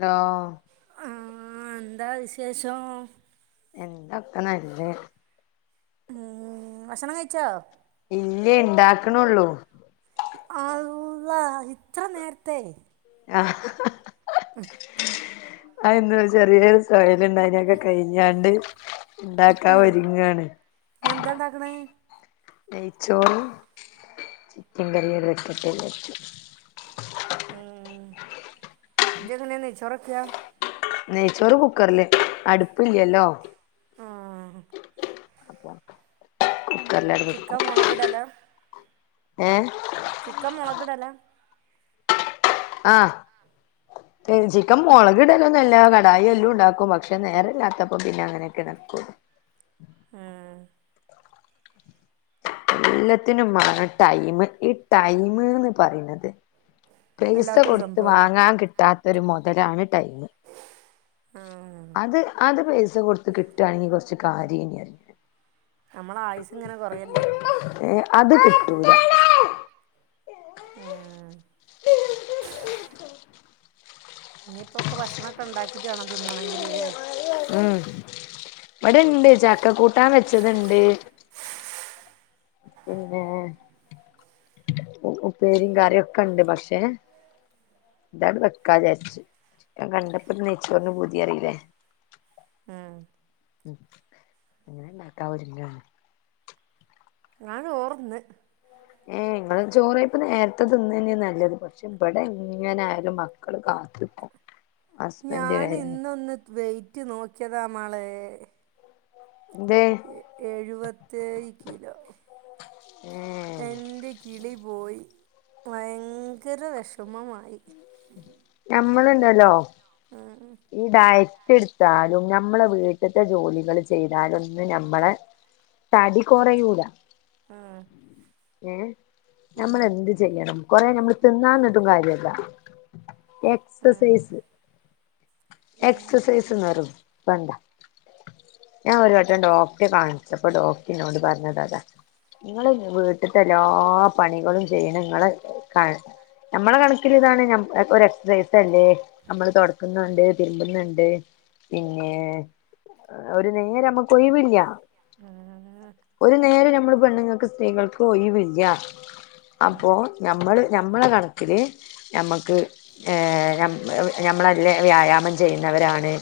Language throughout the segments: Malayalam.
ലോ ആ എന്താ വിശേഷം എന്തോക്കെ നല്ലേ ഉം ഭക്ഷണം കഴിച്ചോ ഇല്ല ഇണ്ടാക്കണോള്ളൂ അള്ള ഇത്ര നേർത്തെ ആ ആന്ത ചെറിയ രസമായി അതിനൊക്കെ കഴിഞ്ഞാണ്ട് ണ്ടാക്കാ ഒര്ങ്ങാണ് എന്താ ഉണ്ടാക്കണേ നെയ്ച്ചോറ് പിണ്ടറിയക്കട്ട [unintelligible] ഉം ജഖന ന സറക്കയാ [unintelligible] നെയ്ച്ചോറ് കുക്കറില് അടുപ്പ് ഇല്ലല്ലോ ആ അപ്പോ ചിക്കൻ മുളകിടലോ - ഏ ചിക്കൻ മുളകിടല ആ ചിക്കൻ മുളകിടലൊന്നുംല്ല കടായി എല്ലും ഉണ്ടാക്കും പക്ഷെ നേര ഇല്ലാത്തപ്പ പിന്നെ അങ്ങനെക്കെ ഉണ്ടാക്കുവൊള്ളൂ ആ എല്ലാത്തിനും വളരെ ടൈം ഈ ടൈമന്ന് പറയണത് പൈസ വല്ലാത്തൊരു കൊടുത്ത് സംഭവാല്ലേ വാങ്ങാൻ കിട്ടാത്തരു മോത- താരവേ ആഹ് അത് അത് പ [unintelligible] കൊടുത്ത് കിട്ടുകയാണെങ്കിൽ കുറച്ച കാര്യം ഇന അറി [unintelligible] ഞ്ഞ നമ്മളെ ആയുസ് ഇങ്ങനെ കുറയല്ലേ ഏ അത് കിട്ടുലാ ഉം ഇനിയിപ്പോക്കെ ഭക്ഷണൊക്കെ ഉണ്ടാക്കിട്ട് വേണം തിന്നണെങ്കില് ല്ലേ ഹം ഇവിടെ ഇണ്ട് ചക്ക കൂട്ടാൻ വെച്ചത് ഇണ്ട് പിന്നെ ഉപ്പേരിയും കറിയും ഒക്കെ ഇണ്ട് ഉം [inaudible] [unintelligible] യെ ഇങ്ങള് ചോറ ഇപ്പം നേരത്ത് തിന്ന തന്നെയ നല്ലത് പശെ ഇവടെ എങ്ങനൊയാലും മക്കള് കാത്തിക്കും ഞാൻ ഇന്നൊന്ന് വെറ്റ് നോക്കിയതാ മാളെ യെ എന്തേ ഏഴുപെത്തേഴ് കിലോ ഏഹ് എന്റെ കിളി പോയി ഭയങ്കര വെഷമമായി ഞമ്മളെണ്ടല്ലോ ഇണ്ടായി എട്ത്താലും ഞമ്മള് വീട്ടത്തെ ജോലികള് ചെയ്താലൊന്നും ഞമ്മള തടി കൊറെയുല്യാ ആ യെ നമ്മള് എന്ത് ചെയ്യണം? കൊറേ ഞമ്മള് തിന്നാന്നിട്ടും കാര്യയില്ലാ ആഹ് എക്സൈസ് എക്സൈസ് [inaudible] [unintelligible] ഓഴിവില്ല ആഹ് ഒര് നേരും ഞമ്മള് പെണ്ണുങ്ങക്ക് സ്ത്രീകൾക്ക് ഒഴിവില്ലാ! ! അപ്പോ ഞമ്മള് ഞമ്മടെ കണക്കില് ഞമ്മക്ക് യെ ഞമ്മ് ഞമ്മളെ നല്ല വ്യായാമം ചെയ്യുന്നവരാണ്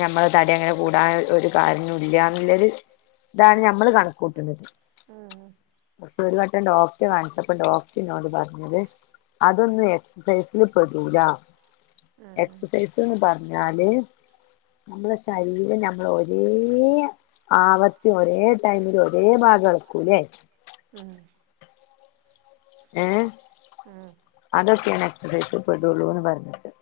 ഞമ്മള് തടി അങ്ങനെ കൂടാൻ ഒര് കാരോണം ഇല്ലാ എന്ന്ള്ളത് ഇതാണ് നമ്മള് കണക്ക് കൂട്ടുന്നത് ആഹ് [unintelligible] കാണിച്ചാപ്പോ ഡോക്ടറ് എന്നോട് പറഞ്ഞത് അതൊന്നും എക്സൈസില് പെടുല്ലാ ആഹ് എക്സൈസ് എന്ന് പറഞ്ഞാല് ഞമ്മള് ശരീരം ഞമ്മള് ഒരേ ആവത്തി ഒരേ ടൈമില് ഒരേ ഭാഗം എളക്കൂല്ലേ ഉം യെ ആഹ് അതൊക്കെനെ രക്ഷപ്പെടള്ളൂന്ന് പറഞ്ഞിട്ട്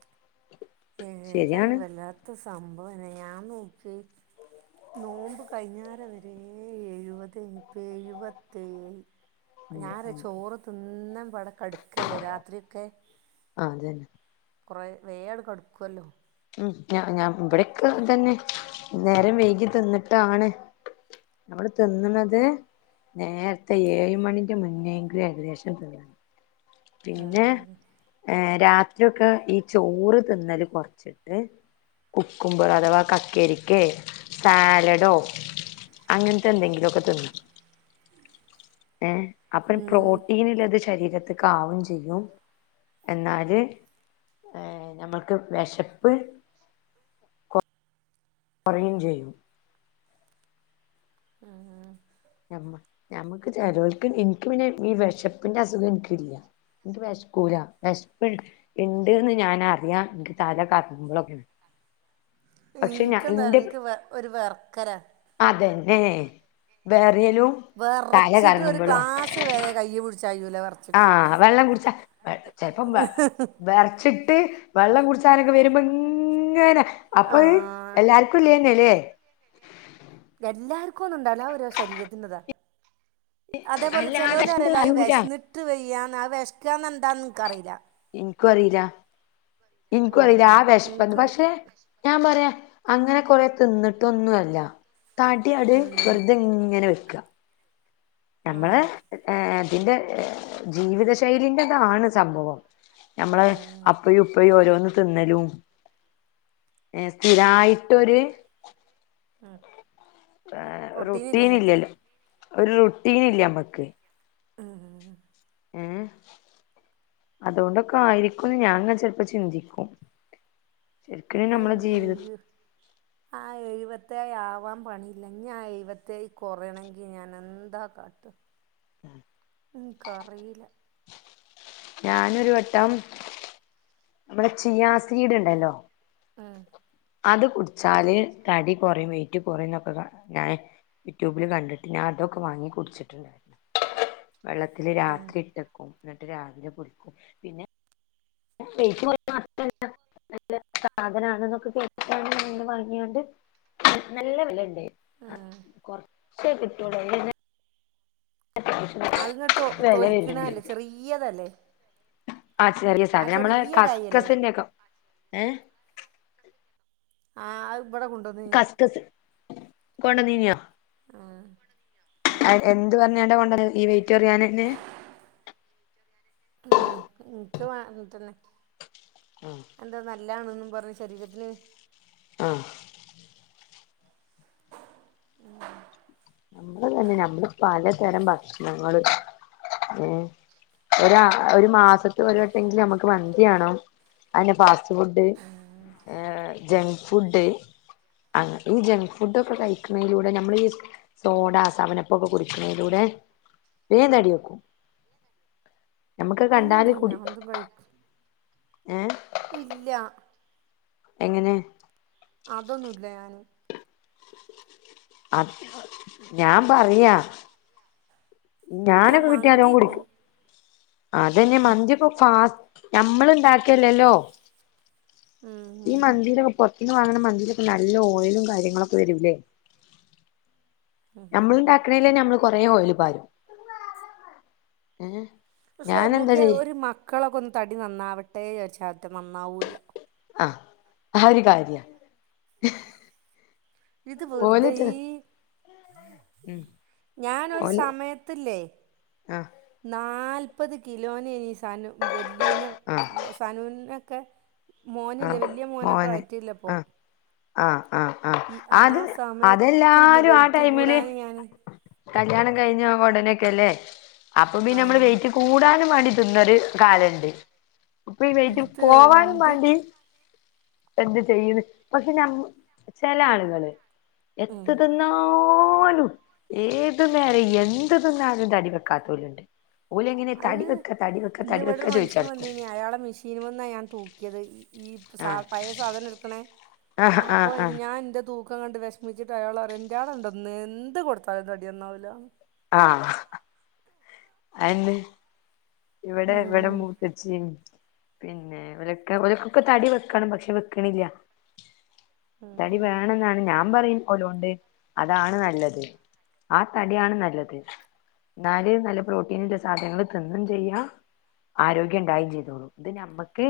ഏത് ശരിയാണ് ആയാലും വല്ലാത്ത സംഭവനെയന്ന ഞാൻ നോ [unintelligible] നോമ്പ് കഴിഞ്ഞര വെരേ ഏഴുപതേ [unintelligible] ഏഴുപത്തേഴ് ഉം ഞാന് ഉം ചോറ് തീന്നും [unintelligible] കടക്കയല്ലേ രാത്രിയൊക്കെ ആ അതന്നെ കൊറെ നേരം കടക്കുല്ലോ ഉം ഞ ഞ ഇവിടെയൊക്കെ ഇതെന്നെ നേരം വൈകി തിന്നിട്ടാണ് നമ്മള് തിന്നുന്നത് നേരത്തെ ഏഴുമണിക്ക് മുന്നേ എങ്കിലും ഏകദേശം തിന്നണം പിന്നെ രാ ആദ്യമൊക്കെ ഈ ചോറ് തിന്നല് കൊറച്ചിട്ട് കുക്കുംബർ അഥവാ കക്കിരിയ്ക്കെ സാലഡോ അങ്ങനത്തെ എന്തെങ്കിലുമൊക്കെ തിന്നണം ഏ അപ്പഴും ഉം പ്രോട്ടീനിലത് ശ ശരീരത്തേക്ക് ആവുകയും ചെയ്യും എന്നാല് നമ്മൾക്ക് വെശപ്പ് കൊ കൊറയും ചെയ്യും [unintelligible] ഞമ്മ ഞമ്മക്ക് ചെലവർക്ക് എനിയ് ക്ക് പിന്നെ ഈ വെശപ്പിന്റെ അസുഖം എനിയ്ക്കില്ല എനിക്ക് വെ ശക്കൂല വെശപ്പ് ഉണ്ടെന്ന് ഞാൻ അറിയ്ക എനിക്ക് തല കറങ്ങുമ്പോൾഒക്കെയാണ് നിക്ക് യെന്താന്ന് അറിയാവോ എനിക്ക് ഒരു വെറയ്ക്കലാ എ ഏ ഹ് വെറ വെറച്ചിട്ട് ഒരു ഗ്ലാസ് വരെ കൈപിടിച്ചാൽ അറിയൂല്ല പറ ആ വെള്ളം കുടിച്ചാൽ ചെലപ്പോ വെ വെറച്ചി ച്ചിട്ട് വെള്ളം കുടിച്ചാൻ ഒക്കെ വരുമ്പോ ഇങ്ങനെ ആ, അപ്പഴ് എല്ലാർക്കും ഇലെതന്നെയല്ലേ [unintelligible] എല്ലാർക്കും ഒന്നും ഉണ്ടാവില്ല ഓരോ ശരീരത്തിന്റേതാ അതേപോലെ അല്ലാതെ ചെലോരു പറയുല്ലോ അത് അറിയൂല വെശന്നിട്ടു വയ്യ അത് വെശക്കുകയെന്താന്ന് എനിക്ക് അറിയൂല എനിക്കും അറിയില്ല എനിക്കും അറിയില്ല ആ ഉം, വെശപ്പ്ന്ന് എനിക്ക് പക്ഷേ ഞാൻ പറയുവാ അങ്ങനെ കൊറെ തിന്നിട്ട് ഒന്നുമല്ല തടിയത് ഉം, വെറുതെ ഇങ്ങനെ വരും [inaudible] ഉം, നമ്മള് ഏ പിന്നെ ജീവിതശൈലിന്റേതാണ് സംഭവം നമ്മള് ഉം, അപ്പഴും ഇപ്പഴും ഓരോന്ന് തിന്നലും ഏ സ്ഥിരായിട്ട് ഒരു ആ റൊട്ടീൻ ഇല്ലല്ലോ ഒരു റൊട്ടീൻ ഇല്ല നമ്മക്ക് ഉം. മം അതുകൊണ്ടൊക്കെ ആയിരിക്കുന്ന് ഞാൻ അങ്ങ് ചെ ലപ്പോ ചിന്തിക്കും ശരിക്കും നമ്മളെ ജീവിത [unintelligible] ആ എഴുപത്തേഴ്‌ ആകും പോൻ പണിയില്ല ഞാൻ എഴുതിയെഴു കുറെയണെങ്കിൽ ഞാൻ എന്താ കാട്ടുക്ക ഉക്ക് അറിയില്ല ഞാനൊരുവട്ടം നമ്മുടെ ചിയാ സീഡ് ഇണ്ടല്ലോ മം അത് കുടിച്ചാല് തടി കുറയും. വെയിറ്റ് കുറയും എന്നൊക്കെ ഞാൻ യൂട്യൂബിൽ കണ്ടിട്ട് ഞാൻ അതൊക്കെ വാങ്ങി കുടിച്ചിട്ടുണ്ടായിരുന്നു വെള്ളത്തിൽ ഉം, രാത്രി ഇട്ടേക്കും എന്നിട്ട് രാവിലെ കുടിക്കും പിന്നെ വെയിറ്റ് കുറയ്ക്കുംനല്ല സാധനാണ്ന്നൊക്കെ കേട്ട്കൊണ്ട് വാങ്ങിയാണ്ട് നല്ല വിലയുണ്ട് ഉം. - കുറെ കുറെ [unintelligible] അത്ങ്ങട്ട് തൊ വില വരാനുണ്ട് തൊലിക്കണല്ലേ ചെറിയതല്ലേ ആ ചെറിയെ ആ സാധനം ഞമ്മളെ ചെറിയ കായല്ലേ കസ്കസിന്റെൊക്കെ ഏ ആഹ് അ ഇവിടെ കൊണ്ടോന്നീനി കസ്കസ് കൊണ്ടന്നീനിയോ ആ എന്ത് വന്ന് കൊണ്ടന്നെ ഈ വെയിറ്റൊറിയാനെന്നെ ആ ഇതൊക്കെ വാങ്ങിട്ടുതന്നെ അന്തന നല്ലയാണുന്നു പറി ശരീരത്തിന് ആ ഞമ്മൾ തന്നെ ഞമ്മൾ പലതരം ഭക്ഷണങ്ങളൾ ഏ ഒര ഒരു മാസത്ത് ഒരു വട്ടെങ്കിലു നമ്മക്ക് മന്തിയാണം ആയിന്നെ ഫാസ്റ്റ് ഫുഡ് ഏ ജങ്ക് ഫുഡ് അ ഈ ജങ്ക് ഫുഡ ഒക്കെ കഴിക്കയെന്നടെ ഞമ്മൾ ഈ സോടാ സവനപ്പൊക്കെ കുടിക്കണതിലൂടെ വേഗം തടിവെക്കും നമുക്ക് കണ്ടാൽ അങ്ങനൊന്നും കൂടി തിന്നൂല എന്തും കഴിക്കും ഏ ഇല്ല എങ്ങനെ അതൊന്നുല്ല ഞാനും ആ ഞാൻ പറയാ ഞാൻ ഞാനൊക്കെ കിട്ടിയാലോം മന്തി തിന്നും കുടിക്കും അതെന്നെയെ മന്തിയൊക്കെ ഫാറ്റ് ഞമ്മൾ ഇണ്ടാക്കല്ലല്ലോ ഈ ഉം മാന്തിയുടെയൊക്കെ പുറത്ത് പുറത്തുന്ന് വാങ്ങാണ മന്തീലൊക്കെ നല്ല ഓയിലും കാര്യങ്ങളൊക്കെ വരൂല്ലേ നമ്മള് ഉണ്ടാക്കാണെല് ഞമ്മള് കുറേ ഓയിൽ പാരും ഏ പക്ഷെ ഞാൻ എന്താ നോക്കിയ ചെയ്യ ഓരു മക്കളൊക്കെ തടി നന്നാവട്ടെ എന്ന് വെച്ച നന്നാവൂല്ലാ അ ആ ഒരു കാര്യാ ഇത് വെറുതെ ഈ ഉം ഞാനൊരു ഓല് സമയത്തിൽ ഇല്ലേ ആ നാല് ഇപ്പൊ ഇത് കിലോന് സാധനം വല്യേനെ ആ സനുന്റെ ഓക്കേ മോന് ആ ഇല്ലേ വല്യ മോനൊക്കെ മോന് വയറ്റില ആ അപ്പം ആ ആ ആ അത് അതെല്ലാവരും ആ വെയിറ്റ് ടൈമിൽ കൂടാൻ ഞാൻ കല്യാണം കഴിഞ്ഞ ഉടനെ നെ അക്കെയല്ലേ അപ്പൊ പിന്നെ മ്മള് ആഹ് വെയ്റ്റ് കൂടാൻ വേണ്ടിട്ട് ഇന്നൊരു കാര്യമുണ്ട് അപ്പൊ ഈ വെയ്റ്റ് ഇത് പോകാനും എന്ത് വേണ്ടി ക- എന്ത് ചെയ്യണ് പക്ഷേ ചെല ആളുകള് ഉം എത്ര തിന്നാലും പോലും ഏത് നേരവും എന്ത് തിന്നാലും തടി വെക്കാത്തവരുണ്ട് അത് ഇന്ന് ഇവിടെ ഒരു മനുഷ്യൻ ചോദിച്ചടക്കും വന്ന് അയാളുടെ മെഷീനീന്ന ഞാൻ തൂക്കിയത് ആഹ് സാധനം പഴയ സാധനം എടുക്കുന്ന ആഹ് അപ്പൊ ആഹ് ആഹ് ഞാൻ എന്റെ തൂക്കം തൂക്കം കണ്ടു വിഷമിച്ചിട്ട് അയാൾ പറയുക ഇയാള് എന്താ എന്ത് കൊടുത്താലും തടി നന്നാകില്ല ആ അയെന്ത് ഇവിടെ ഉം ഇവിടെ മൂത്തച്ചി പിന്നെ ഓര്ക്ക് ഒരുക്കൊക്കെ തടി വെക്കണം പക്ഷേ വെക്കണില്ല ഉം തടി വേണം ന്നാണ് ഞാൻ ഞാൻ പറയും ഓലൊണ്ട് അതാണ് നല്ലത് ആ തടിയാണ് നല്ലത് നല്ല പ്രോടീൻ ന്റെ സാധനങ്ങൾ തിന്നേം ചെയ്യാം ആരോഗ്യം ഉണ്ടാവുകയും ചെയ്യും ഇത് ഞമ്മക്ക്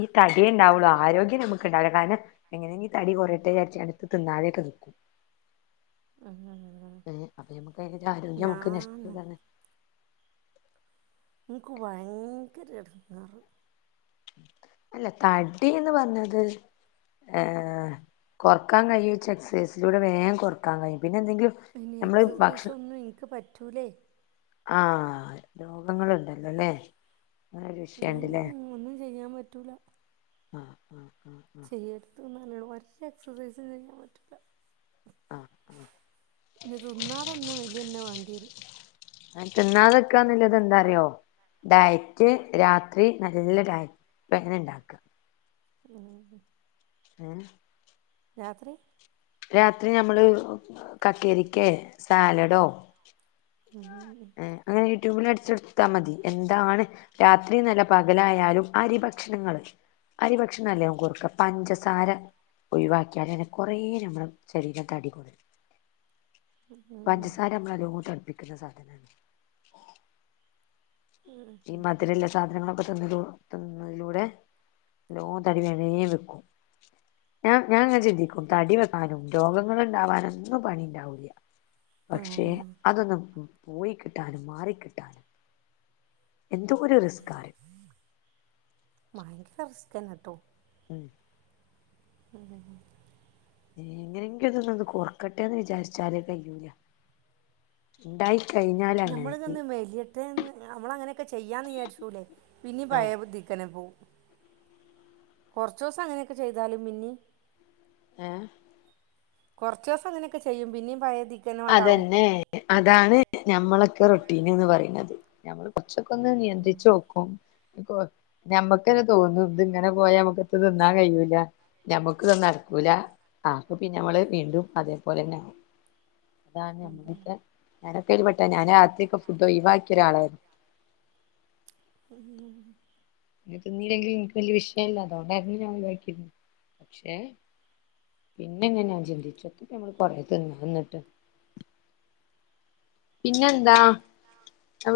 ഈ തടിയെ ഉണ്ടാകു ആരോഗ്യം ഉണ്ടാകില്ല കാരണം എങ്ങനെയെങ്കിലും തടി കുറയട്ടെ ന്ന് വെച്ച് ഇടക്ക് തിന്നാതെ നിക്കും ഉം ആപോ നമ്മുക്ക് അതിന്റെ ആരോഗ്യം നമുക്ക് ഞാനോ നഷ്ടപ്പെടുവാണ് എനിക്ക് ഭയങ്കര എടങ്ങേറ് അല്ല തടി എന്ന് പറയുന്നത് കുറക്കാൻ കഴിയും എന്ന് വെച്ചാ എക്സ് ഏർസൈസിലൂടെ വേഗം കുറക്കാൻ കഴിയും പിന്നെ എന്തെങ്കിലും നമ്മള് എക്സിർസൈസൊന്നും എനിക്ക് പറ്റില്ല റ്റൂലെ ആ രോഗങ്ങളുണ്ടല്ലോ അല്ലെ അങ്ങനൊരു വിഷയം ഉണ്ടല്ലേ ഉം, ഒന്നും ചെയ്യാൻ [unintelligible] ചെയ്യര്ത് [unintelligible] ച്ച് എക്സസൈസും ചെയ്യാൻ പറ്റൂല ആഹ് തുന്നാതന്നെ മെലിന്നെ വേണം എരും ത് ന്നാതെക്കാ ന്ന്ള്ളദേന്താറിയോ ഡയറ്റ് രാത്രി നല്ല ഡയറ്റ് പ്ലാൻ ണ്ടാക്കാ [unintelligible] ഏ രാത്രി രാത്രി ഞമ്മള് കക്കരിക്കെ സാലഡോ [unintelligible] യൂട്യൂബില് അടിച്ച് കൊട്ത്താ മതി എന്താണ് രാത്രിനല്ല പകലായാലും അരി ഭക്ഷണങ്ങള് അരിഭക്ഷനല്ലേ ഞമ്മക്ക് കൊറയ്ക്ക പഞ്ചസാര ഒഴിവാക്കിയലന്നേ കൊറേ ഞമ്മ [unintelligible] ശരീരം തടി കൊറയും ഉം, പഞ്ചാസാര നമ്മളെ നല്ലോണം തടിപ്പി ക്കുന്ന സാധനാണ് ഈ മധ് രള്ള സാധനങ്ങളൊക്കെ ത് ന്ന്ന ത് ന്ന്ന്നതിലൂടെ നല്ലോം തടി വേം വേം വെക്കും ഞാം ഞാന്ങ്ങനെ ചിന്തിക്കും തടി വെക്കാനും രോഗങ്ങള് ണ്ടാവാനും ഒന്നും പണിണ്ടാവൂല ആ, പക്ഷെ അതൊന്നും പോയിക്കിട്ടാനും മാറികിട്ടാനും എന്തോര് റിസ്കാറിയോ ക്കേന്നട്ടോ മ് മ് എങ്ങനെങ്കിലും തൊന്ന് കൊർക്കട്ടെ വിചാരിച്ചാൽ കയൂല ണ്ടായി ഞമ്മള് തൊന്ന് മെലിയട്ടേന്ന് ഞമ്മളങ്ങനക്കെ ചെയ്യാന്ന് വിചാരിച്ചൂലെ പിന്നീം ആഹ് പയേ ബുദ്ധിക്കന്നെ പോവും കൊറച്ചൂസം അങ്ങനെക്കെ ചെയ്താലും പിന്നീം ഏ കൊറച്ചൂസം അങ്ങനെക്കെ ചെയ്യും പിന്നീം പയേ തീ അതെന്നെ അതാണ്‌ ഞമ്മളെക്കെ റുടീന് പറീണത്. ഞമ്മള് കൊ ച്ചൊക്കൊന്ന് ഉം നിയന്ത്രിച്ച് ഉം നോക്കും കൊയ് ഞമ്മക്കന്നെ തൊന്നും ത്ങ്ങനെ പോയാ നമ്മക്കെത്തും ത് ന്നാൻ കഴിയൂലാന്ന് ഞമ്മക്ക്ത് നടക്കൂല ആഹ് അപ്പപ്പിന്നെ ഞമ്മള് വീണ്ടും അതെ പോലെന്നെ ആവും. അതാണ് ഞമ്മളെക്കെ ഉം ഞാനൊക്കെ അതിൽ പെട്ടതാ ഞാനാദ്യൊക്കെ ഫുഡ്‌ ഒഴിവാക്കി ഒരാളായിര്ന്നു ഹ് ഹ് ഹും പിന്നെ തിനീലെങ്കിലും ഇൻക്ക് വല്ല്യേ വിശയല്ല അതോണ്ടായിര്ന്നു ഞാൻ ഒയിവാക്കീര്ന്നേ പക്ഷെ പിന്നങ്ങനെ ഞാൻ ചിന്തിച്ച് നോക്കി എന്താപ്പ നമ്മള് കൊറേ ത് ന്നാതിര്ന്ന്ട്ട്. പിന്നെന്താ ഞാൻ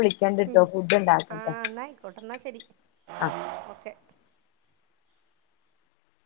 മ് വിളിക്കണ്ടിട്ടോ ഫുഡ് ഉണ്ടാക്കട്ടെ ആഹ് ന്നാ അയ്കോട്ടെ ന്നാ ശെരി ആഹ് ഓക്കേ